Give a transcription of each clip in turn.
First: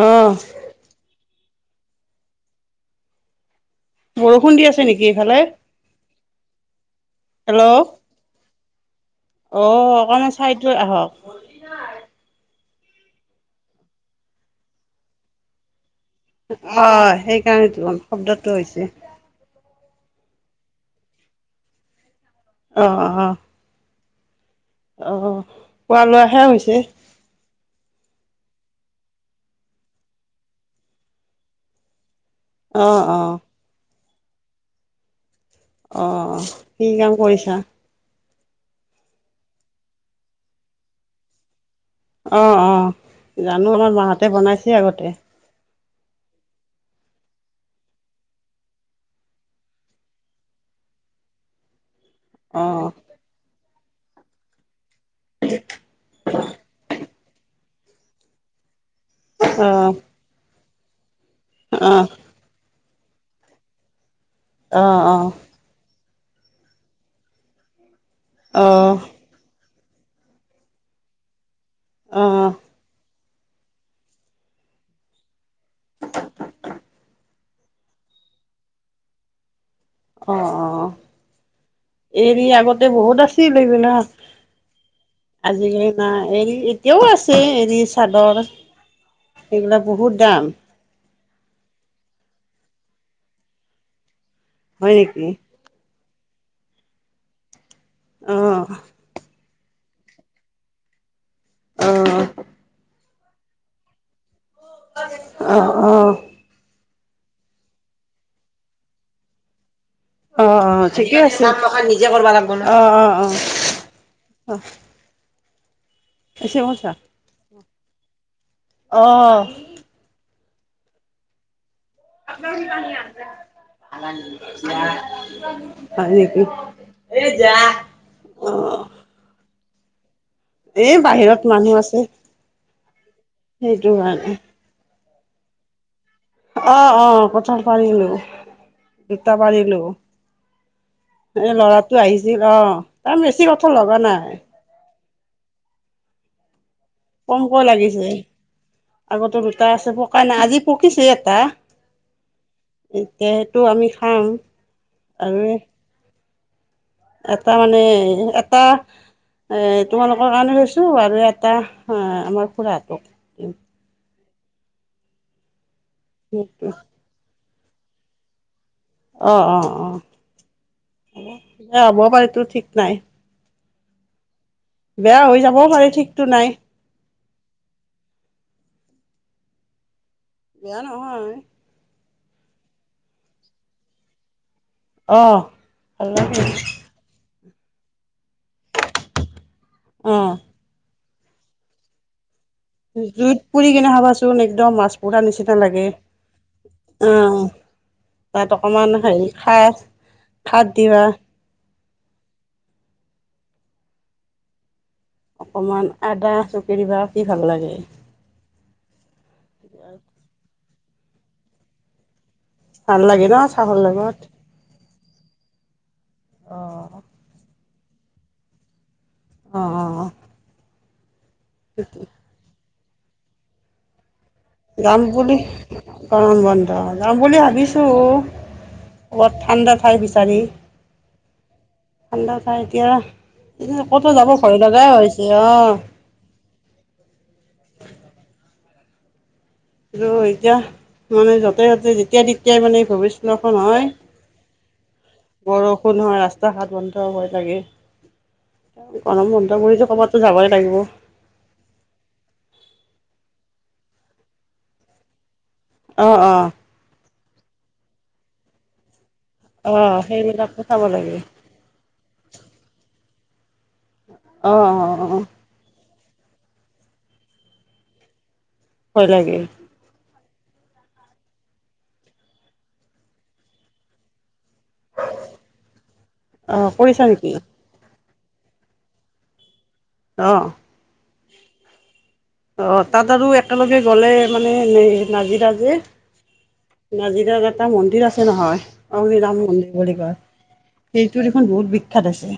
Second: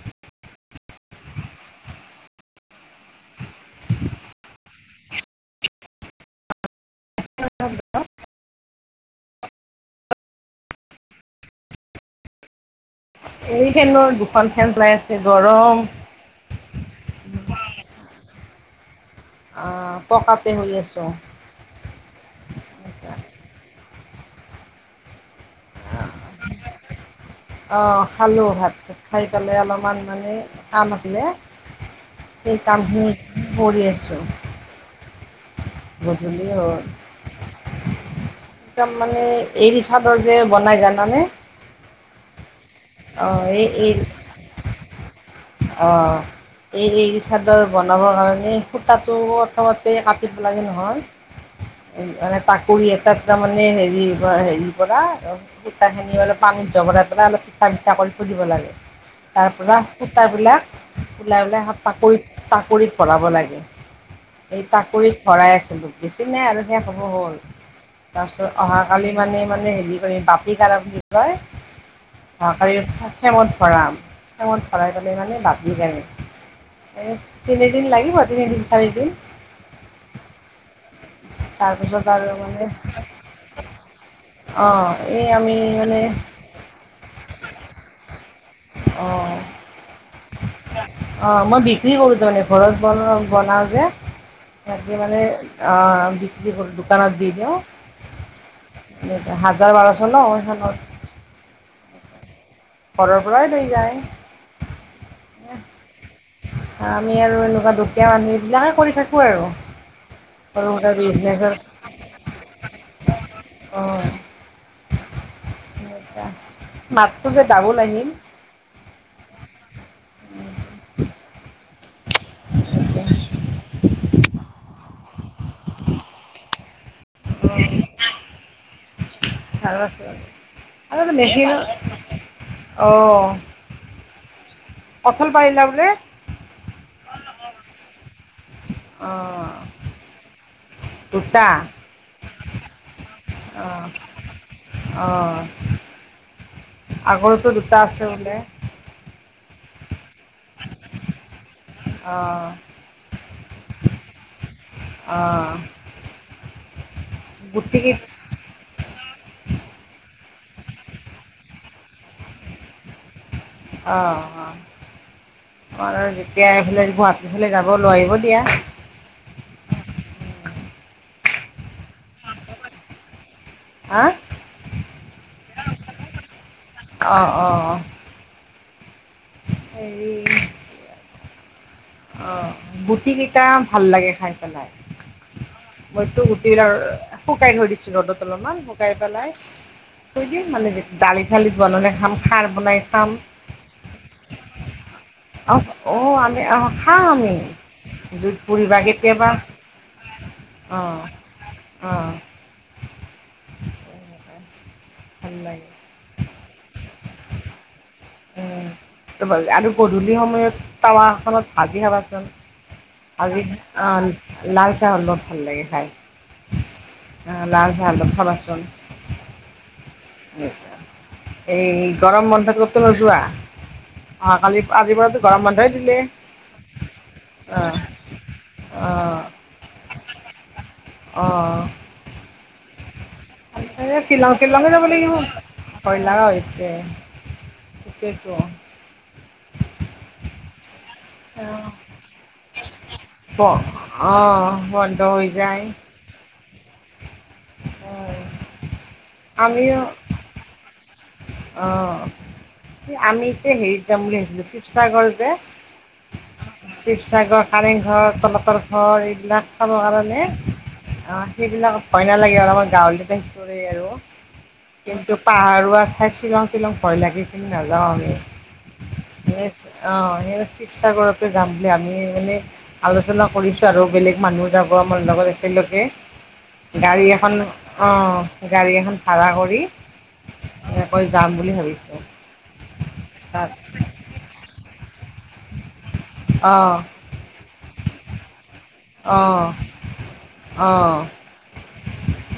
আহঁ বৰষুণ দি আছে নেকি সেইফালে হেল্ল' অ অকণমান চাইটো আহক এইখেনৰ দুখন খেন চলাই আছে গৰম অ সেইকাৰণো শব্দটো হৈছে অঁ অঁ অঁ অঁ অঁ লোৱা লোৱাহে হৈছে অ খালোঁ ভাত খাই পেলাই অলপমান মানে আম আছিলে সেই কাম অ খিনি অ কৰি আছো অ গধূলি হ'ল কি কাম কৰিছা একদম মানে এৰি চাদৰ যে বনাই জানানে অ অ অ এই জানো এই আমাৰ মাহতে বনাইছে আগতে অ এই এই চাদৰ বনাবৰ কাৰণে সূতাটো প্ৰথমতে কাটিব লাগে নহয় মানে অ তাকৰি এটাত তাৰমানে হেৰি হেৰি সুতা খিনি অলপ পানীত জবৰাই পেলাই অলপ পিঠা চিঠা কৰি থৈদিব লাগে তাৰ অ পৰা সূতাবিলাক ওলাই ওলাই অ অ তাকৰিত তাকৰিত ভৰাব লাগে এই অ তাকৰিত ভৰাই আছিলো বেছি নাই আৰু শেষ হ'ব হ'ল তাৰপিছত অ অহাকালি মানে মানে কৰি বাতি কৰা বুলি যে অ কয় সেই ফ্ৰেমত ভৰামে ভৰাই পেলাই মানে বাতি কৰে তিনিদিন লাগিব তিনিদিন চাৰিদিন অ অ তাৰপিছত আৰু এৰি মানে আগতে বহুত আছিল এইবিলাক অঁ এই আমি আজিকালি মানে না এৰি এতিয়াও আছে এৰি চাদৰ অ এইবিলাক বহুত দাম অ মই বিক্ৰী কৰোঁ তাৰ মানে ঘৰত বন বনাওঁ যে হয় তাতে মানে নেকি বি কি কৰো দোকানত দি দিও অ', [unintelligible] হাজাৰ বাৰশ নখ [unintelligible] আহ ঘৰৰ পৰাই লৈ যায় অঁ অঁ আমি আৰু এনেকুৱা দুকীয়া মানুহ এইবিলাকে কৰি থাকো আৰু অ সৰু অ সুৰা ঠিকেই বিজনেছৰ [unintelligible] প্ৰসাদ নিজে কৰিব লাগিব অ অ অ অঁ অহ মাতটো মোৰ দাবুল আহিল অ'। উম [unintelligible] [unintelligible] হয় নেকি এ যাহ [unintelligible] এ আৰু মেচিন বাহিৰত মানুহ আছে সেইটো কাৰণে কঠাল পাৰিলা বোলে আহ অ কঠাল পাৰিলো দুটা অঁ পাৰিলো দুটা এ ল'ৰাটো আহিছিল অ আৰ বেছি কঠাল অঁ লগা নাই অঁ আগৰতো কমকৈ দুটা আছে লাগিছে বোলে আগতে দুটা আছে পকা নাই আজি পকিছে এটা। অঁ এতিয়া সেইটো আমি খাম আৰু অঁ এটা মানে গুটিকেই এটা এ তোমালোকৰ কাৰণে থৈছো আৰু এটা হে আমাৰ খুৰাটো অ', [unintelligible] যেতিয়া এইফালে যাব লৈ আহিব দিয়া। অ', অ', অ', হ'ব পাৰেতো ঠিক নাই। হা বিয়া হৈ যাবও পাৰে ঠিকতো নাই অঁ অঁ অ হেৰি বেয়া নহয় অ গুটি কেইটা ভাল লাগে খাই পেলাই অ ভাল মইতো লাগে গুটি বিলাক আৰু শুকাই থৈ দিছিলো ৰ'দত অলপমান শুকাই পেলাই অ থৈ দিম দালি চালিত বনাই খাম খাৰ জুইত পুৰি কেনে খাবাচোন একদম মাছ পুৰা নিচিনা অঁ লাগে অঁ আমি অঁ খাওঁ আমি অ', জুইত তাত পুৰি বা অকমান কেতিয়াবা হেৰি খাই খাৰ দিবা। অ', অকমান আদা চকি দিবা কি ভাল লাগে। ত' আৰু গধূলি সময়ত টাৱাখনত ভাজি খাবাচোন। ভাল লাগে ন আজি চাহৰ অ', লগত লাল চাহৰ লগত ভাল লাগে অ খাই। লাল চাহৰ লগত খাবাচোন। অ', অ', এই গৰম বন্ধত কতো নোযোৱা? অহাকালি আজিৰ যাম পৰাতো বুলি গৰম বন্ধই দিলে গৰম বন্ধত যাম বুলি অঁ ভাবিছোঁ। কৰবাত ঠাণ্ডা ঠাই বিচাৰি। অ', ঠাণ্ডা ঠাই এতিয়া এতিয়া ক'তো যাব শ্বিলং ভয় তিলং এ যাব লগাই লাগিব হৈছে অঁ ভয় লগা হৈছে। সেইটোৱেতো। কিন্ত এতিয়া। মানে যতে যতে যেতিয়াই তেতিয়াই মানে অঁ [unintelligible] হয় অঁ বন্ধ হৈ যায় বৰষুণ হয় ৰাস্তা [unintelligible] বন্ধ হই লাগে অঁ গৰম বন্ধ বুলি ক'বাত তো যাবই লাগিব। অ', আমিতো হেৰিত যাম বুলি ভাবিছিলো শিৱসাগৰ যে। অঁ অঁ শিৱসাগৰ কাৰেংঘৰ তলাতল ঘৰ এইব সেইবিলাক চাবৰ অঁ কাৰণে সেইবিলাকো চাব লাগে অ', সেইবিলাকত ভয় নালাগে অলপমান গাঁৱ আৰু অঁ অঁ কিন্তু অঁ পাহাৰ খাই শিলং তিলং ভয় লাগি এই পিনে নাযাওঁ অঁ' ভয় লাগে স শিৱসাগৰত যাম বুলি আমি মানে আলোচনা কৰিছো আৰু বেলেগ মানুহ যাব আমাৰ লগত একেলগে অঁ গাড়ী কৰিছা নেকি এখন অ', ' গাড়ী এখন ভাড়া কৰি। অ', এনেকৈ যাম বুলি ভাবিছোঁ। অ', তাত আৰু একেলগে গ'লে মানে নাজিৰা যে অ' নাজিৰত এটা মন্দিৰ আছে নহয় অগ্নিৰাম অ' মন্দিৰ বুলি কয় অ' সেইটো দেখোন বহুত বিখ্যাত আছে।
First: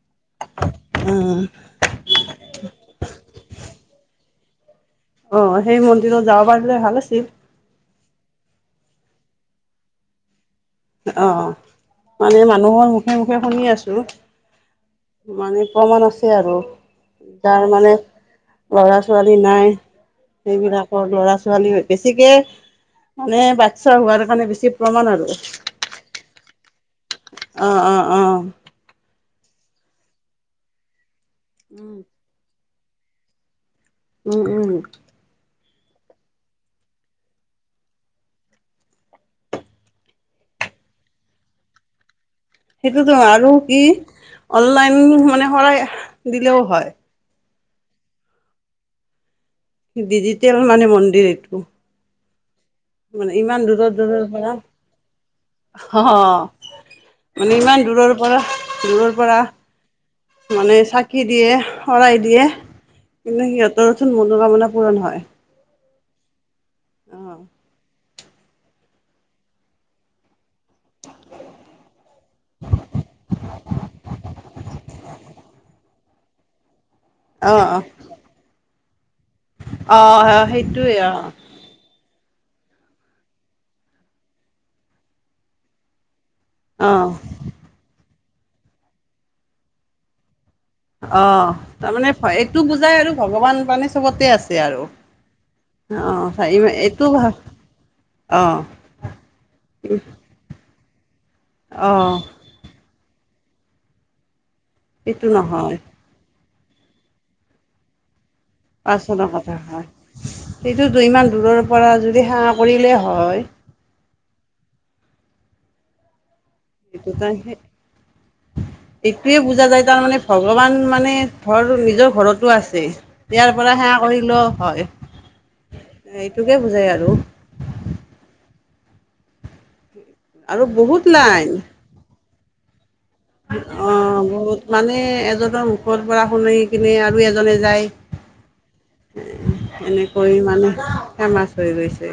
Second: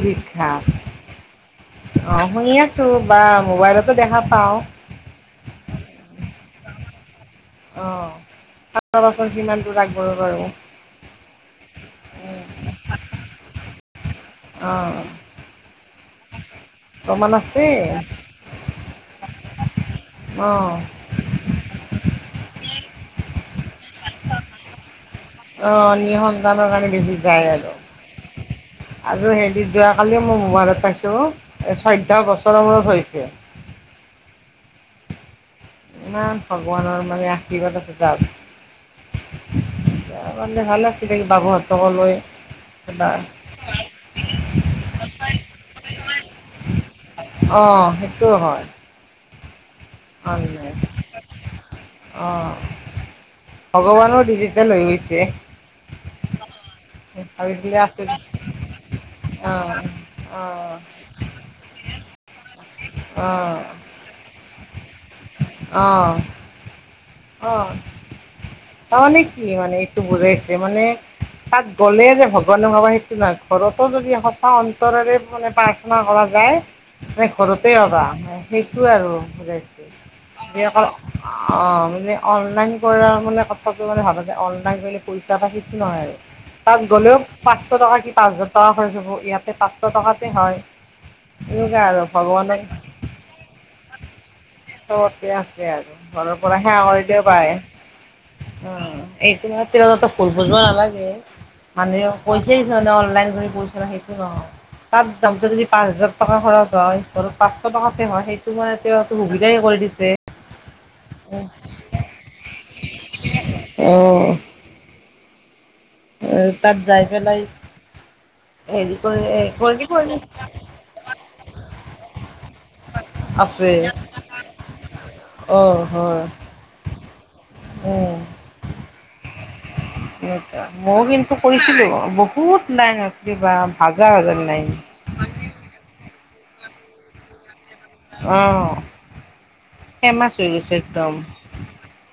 বিঘাৰ অ অ', শুনি আছো বা মোবাইলতো দেখা পাও অ' সেই মন্দিৰত যাব পাৰিলে ভাল আছিল। অ' বছৰ কিমান দ আগবঢ় বাৰু [unintelligible] অ' মানে মানুহৰ মুখে মুখে শুনি আছো অ' মানে প্ৰমাণ আছে আৰু প্ৰমাণ তাৰ আছে মানে লৰা ছোৱালী নাই অ' সেইবিলাকৰ ল'ৰা ছোৱালী বেছিকে মানে বাতচ্ছা হোৱাৰ কাৰণে বেছি প্ৰমাণ আৰু। অ' নি সন্তানৰ কাৰণে বেছি যায় অ আৰু অ অ আৰু সেই যোৱা কালি মই মোবাইলত পাইছোঁ এই উম চৈধ্য বছৰৰ মূৰত হৈছে। উম, উম, ইমান ভগৱানৰ মানে আশীৰ্বাদ আছে যও তাৰ মানে ভাল আছিলে বাবু হতক লৈ সেইটোতো এবাৰ আৰু কি অনলাইন মানে শৰাই দিলেও হয়। অ', সেইটো হয়। ডিজিটেল অনলাইন মানে মন্দিৰ এইটো অ', মানে ইমান দূৰৰ ভগৱানো দূৰৰ পৰা ডিজিটেল হৈ গৈছে। অ মানে ভাবিছিলে ইমান দূৰৰ আচৰিত পৰা দূৰৰ পৰা অ', মানে অ', চাকি দিয়ে শৰাই দিয়ে কিন্তু অ', সিহঁতৰ নতোন মনো কামনা পূৰণ হয়। অঁ। অ' তাৰমানে কি মানে এইটো বুজাইছে মানে তাত গ'লে যে ভগৱানো ভাবা সেইটো নহয় ঘৰতো যদি সঁচা অন্তৰেৰে মানে প্ৰাৰ্থনা কৰা লাই ম অ ঘৰতে অ ৰবা সেইটো আৰু। [unintelligible] অ সেইটোৱে অ মানে অনলাইন কৰাৰ মানে ক মানে ভাবা যে অনলাইন কৰিলে পইচা বা সেইটো নহয় আৰু তাত অ গ'লেও পাঁচশ টকা পাঁচ হাজাৰ টকা হৈ যাব ইয়াতে পাঁচশ টকাতে হয়। আহ এনেকুৱা আৰু তাৰমানে ভগৱানক এইটো বুজাই আৰু ভগৱান মানে চবতে আছে আৰু চবতে আছে ঘৰৰ অ পৰা সেৱা এইটো কৰিলেও ভাল পাৰে। অ' এইটো ত ভুল বুজব নালাগে অ মানুহে কৈছে যে ন অনলন সেইটো নহয় তাত এইটো দামতটো যদি নহয় পাঁচ হাজাৰ টকা খৰচ হয় স পচশ টকাতে হয় সেই [unintelligible] কথা হয় সেইটো ইমান দূৰৰ পৰা যদি সেৱা কৰিলে হয় অঁ অ' তাত যাই সেইটো পেলাই কৰি এইটোয়ে বুজা যায় কৰি কৰি তাৰমানে ভগৱান মানে ঘৰ নিজৰ ঘৰতো আছে ইয়াৰ আছে পৰা সে [unintelligible] কৰিলো হয়। হয় [unintelligible] এইটোকে বুজাই আৰু। অ' আৰু মই বহুত কিন্তু লাইন কৰিছিলো। বহুত [unintelligible] অ হাজাৰ হাজাৰ বহুত লাইন। মানে এজনৰ মুখৰ পৰা শুন কিনে আৰু এজনে যায় অহ, ফেমাচ এনেকৈ হৈ মানে গৈছে একদম। ফেমাচ হৈ গৈছে।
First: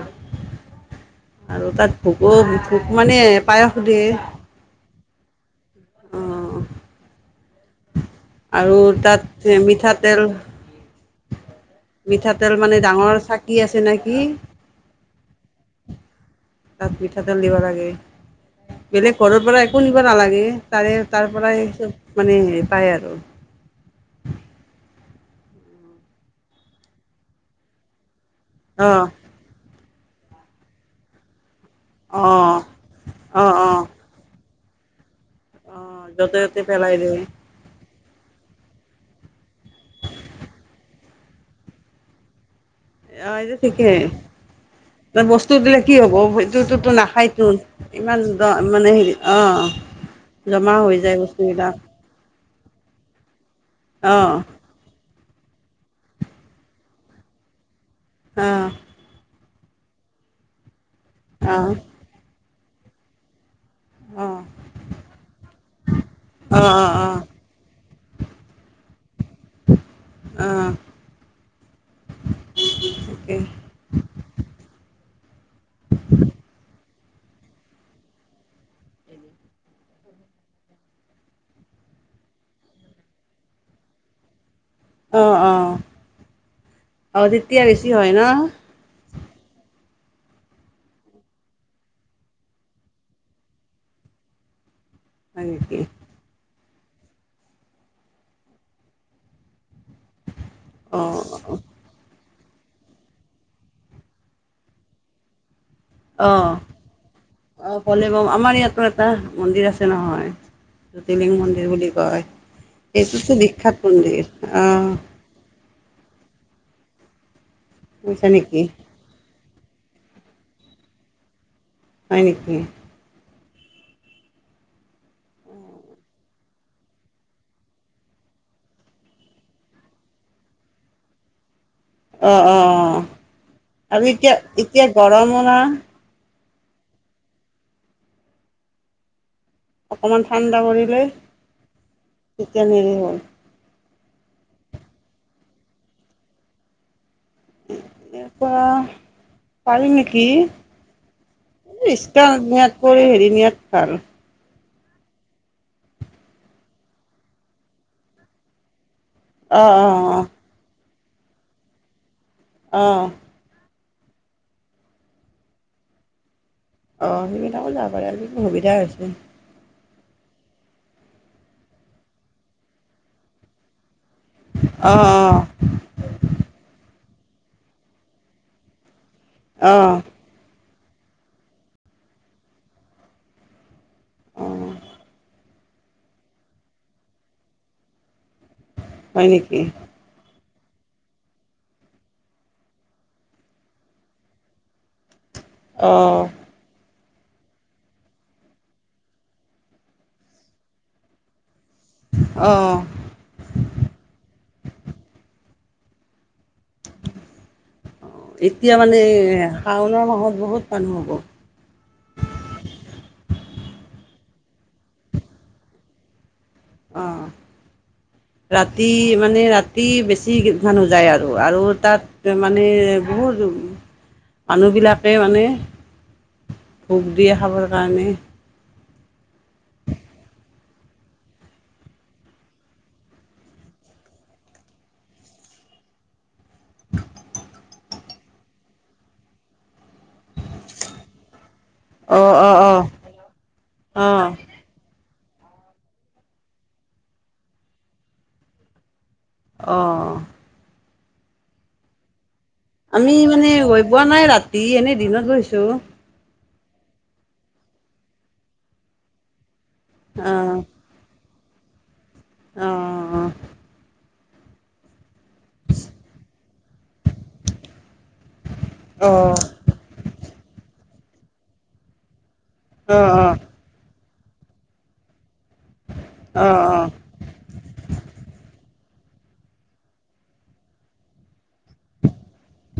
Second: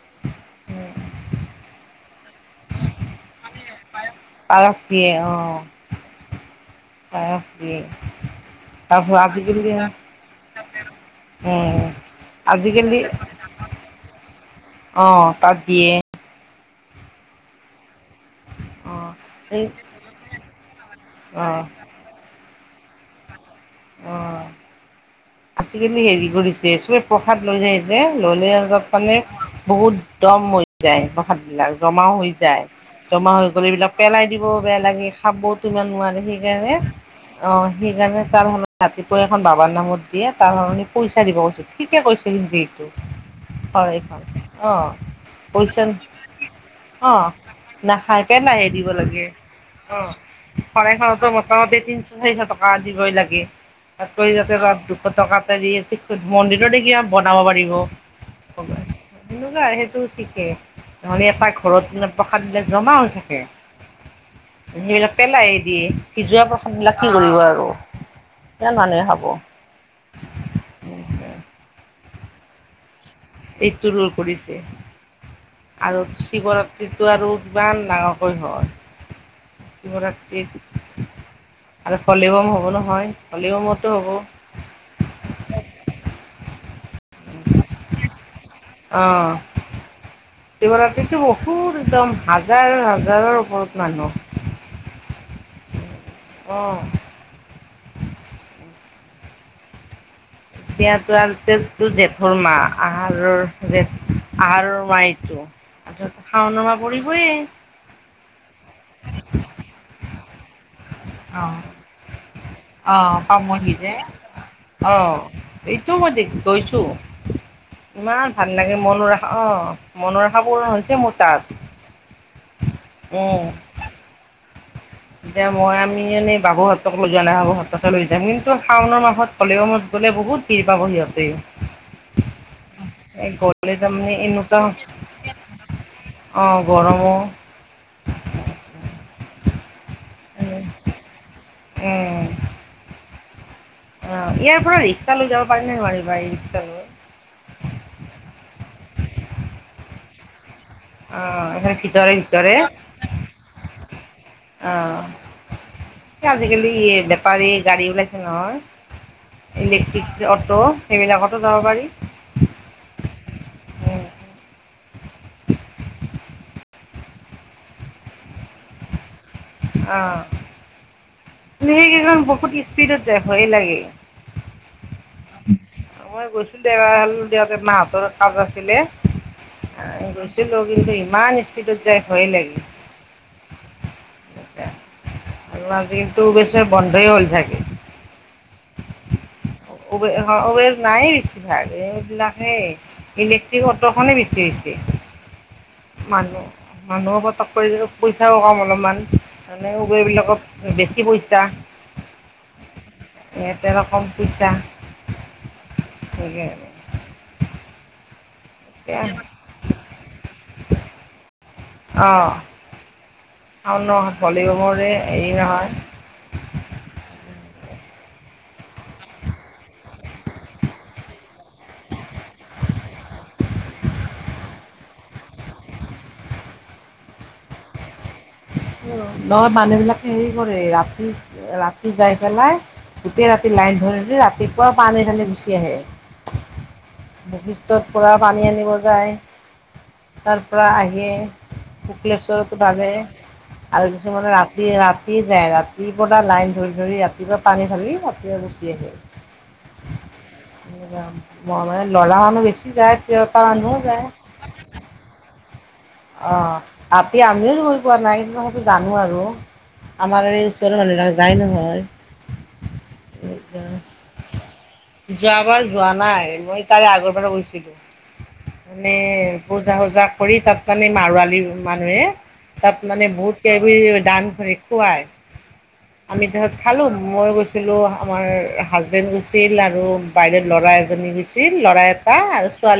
আৰু তাত ভোকো ভোক মানে পায়স দিয়ে। অঁ দিয়ে। অ' অঁ অ' পায়স দিয়ে আৰু তাত মিঠাতেল উম মিঠাতেল মানে ডাঙৰ চাকি আছে নে কি? অঁ অঁ তাত দিয়ে। তাত মিঠাতেল দিব লাগে। অ বেলেগ ঘৰৰ পৰা এই একো নিব নালাগে তাৰে তাৰ অ পৰাই চব মানে হে পাই আৰু অ আজিকালি হেৰি বোৰ যে চবে প্ৰসাদ লৈ যাইছে ললে তাত অ', মানে বহুত দম হৈ যায় প্ৰসাদ বিলাক জমা হৈ অ', যায়, জমা হৈ অ', গ'লে অ', এইবিলাক পেলাই দিব বেয়া লাগে খাবওতো ইমান অ', নোৱাৰে য'তে ত'তে সেইকাৰণে পেলাই দিয়ে অ' সেইকাৰণে তাৰণে ৰাতিপুৱা এখন বাবাৰ নামত দিয়ে তাৰ কাৰণে পইচা দিব কৈছো ঠিকে কৈছে কিন্তু হয়, হয়, অ', ত' বস্তু দিলে কি পইচা হ'ব সটোতো অ', নাখায়তো ইমান নাখাই দ মানে হেৰি অ জমা হৈ যায় চৰাইখনতো বস্তুবিলাক মোটামুটি তিনশ চাৰিশ টকা আ, দিবই লাগে তাতকৈ অ', যাতে ৰদ দু টকা এটা দি মন্দিৰতে কিবা বনাব পাৰিব। আহ, তেনেকুৱা আৰু সেইটো ঠিকে নহলে এটা অ', অ', ঘৰত মে প্ৰসাদ বিলাক জমা হৈ থাকে। অ', সেইবিলাক পেলাইে দিয়ে সি যোৱা অ', প্ৰসাদ বিলাক কি অ', কৰিব আৰু? কৰ মানুহে খাব। অ', পেটুলৰ কৰিছে। আৰু শিৱ ৰাত্ৰিটো আৰু কিমান ডাঙৰকৈ হয়। শিৱৰাত্ৰিৰ আৰু পলিবম হ'ব নহয় পলিবমতো হ'ব। অ', অ', অ', তেতিয়া বেছি হয় ন'? অ', শিৱৰাত্ৰিটো বহুত একদম হাজাৰ হাজাৰৰ ওপৰত মানুহ হয় নিকি? অ', অ', [unintelligible] অ', ধৰ্মা আহাৰৰ আহাৰৰ মাইটো শাওনৰ অ'। মাহ অ পৰিবয়ে। ভলেবম আমাৰ ইয়াতো এটা মন্দিৰ আছে নহয়। জ্যতিলিং মন্দিৰ বুলি কয়, সেইটোতো বিখ্যাত মন্দিৰ, অ', এইটো মই গৈছো শুনিছা ইমান ভাল নেকি লাগে, মনৰ আশা অ', মনৰ আশা পুৰন হৈছে মোৰ তাত। হয় নিকি? অ', দে মই আমি এনে বাবুহতক লৈ যোৱা নাই বাবুহতকে লৈ যাম, কিন্তু শাওণৰ মাহত হ'লেও ম গলে বহুত ভিৰ পাব সিহঁতে। অ অ অ এই গলে যে আৰু [unintelligible] এতিয়া এনেকুৱা এতিয়া গৰমৰ না অ', গৰমো অকণমান ঠাণ্ডা উম, পৰিলে চিকেন হেৰি হ'ল অ', ইয়াৰ পৰা ৰিক্সা লৈ যাব পাৰি নে নোৱাৰিম বা ইৰিক্সা লৈ? এনেকুৱা পাৰি নেকি। অ' এইফালে ভিতৰে ইৰিক্সা ভিতৰে নিয়াতকৈ হেৰি নিয়াত ভাল। অ', আজিকালি বেটাৰী গাড়ী ওলাইছে অ নহয়। অ ইলেক্ট্ৰিক যে অ'ট' সেইবিলাকতো যাব পাৰি। অ', অ', সেইবিলাকো যাব পাৰে আৰু সুবিধা হৈছে। অ', মানে সেইকেইখন বহুত স্পীডত যাই ভয়ে লাগে। অ', অ', মই গৈছিলোঁ দে মাহতৰ কাজ আছিলে অ অ গৈছিলোঁ। কিন্তু ইমান স্পীডত যাই ভয়ে লাগে। অ', আৰু আজিটো পিছে বন্ধই হ'ল ছাগে। হয় নেকি? খুবেই আহ অ ৰিক্সা নায়েই বেছি ভাগ এইবিলাকে ইলেক্ট্ৰিক অটখনে বেছি হৈছে [unintelligible] অ মানুহ মানুহো পটক কৰি পইচাওঁ কম অলপমান মানে উবেৰবিলাকত বেছি পইচাঁ অ এয়াতে আৰু কম পইচা তাকেই আৰু এতিয়া মানে শাওণৰ মাহত বহুত মানুহ হ'ব। অ', শাওনৰ ভলিবমৰেই হেৰি নহয় অ', [inaudible] ৰাতি মানে ৰাতি বেছি মানুহ যায় আৰু, আৰু তাত মানে বহুত [inaudible] মানুহবিলাকে মানে ভোক দিয়ে খাবৰ কাৰণে নহয় মানুহ বিলাকে হেৰি কৰে ৰাতি ৰাতি যাই পেলাই গোটেই ৰাতি লাইন ধৰি ধৰি ৰাতিপুৱা পানী ধালি গুচি আহে বৈশিষ্ট্যৰ পুৰা পানী আনিব যায় তাৰ পৰা আহিএ অ অ শুক্লেশ্বৰততো অ ভালে আৰু অ কিছুমানে ৰাতি ৰাতি যায় ৰাতিপুৱা লাইন ধৰি ধৰি ৰাতিপুৱা পানী ঢালি ৰাতিপুৱা গুচি আহে অহ মই মানে ল'ৰা মানুহ বেছি যায় আমি তিৰোতা মানে মানুহো গৈ যায় পোৱা নাই ৰাতি এনে দিনত গৈছোঁ অ ৰাতি আমিওটো গৈ পোৱা নাই কিন্তু সেইটো জানোঁ আৰু আমাৰ অ এই ওচৰৰ দাদা এজনে যায় নহয় অ যোৱাবাৰ যোৱা নাই মই তাৰে আগৰ বাৰ গৈছিলোঁ মানে অ অ পূজা চূজা কৰি তাত মানে মাৰোৱাৰী মানুহেই তাত মানে বহুত কেইবিধমান ডান খুৱাই আমি অ অ তাৰাহত অ খালোঁ মই গৈছিলোঁ আমাৰ হাজবেণ্ড গৈছিল আৰু বাইডেউৰ ল'ৰা এজনী গৈছিল ল'ৰা এটা আৰু ছোৱালী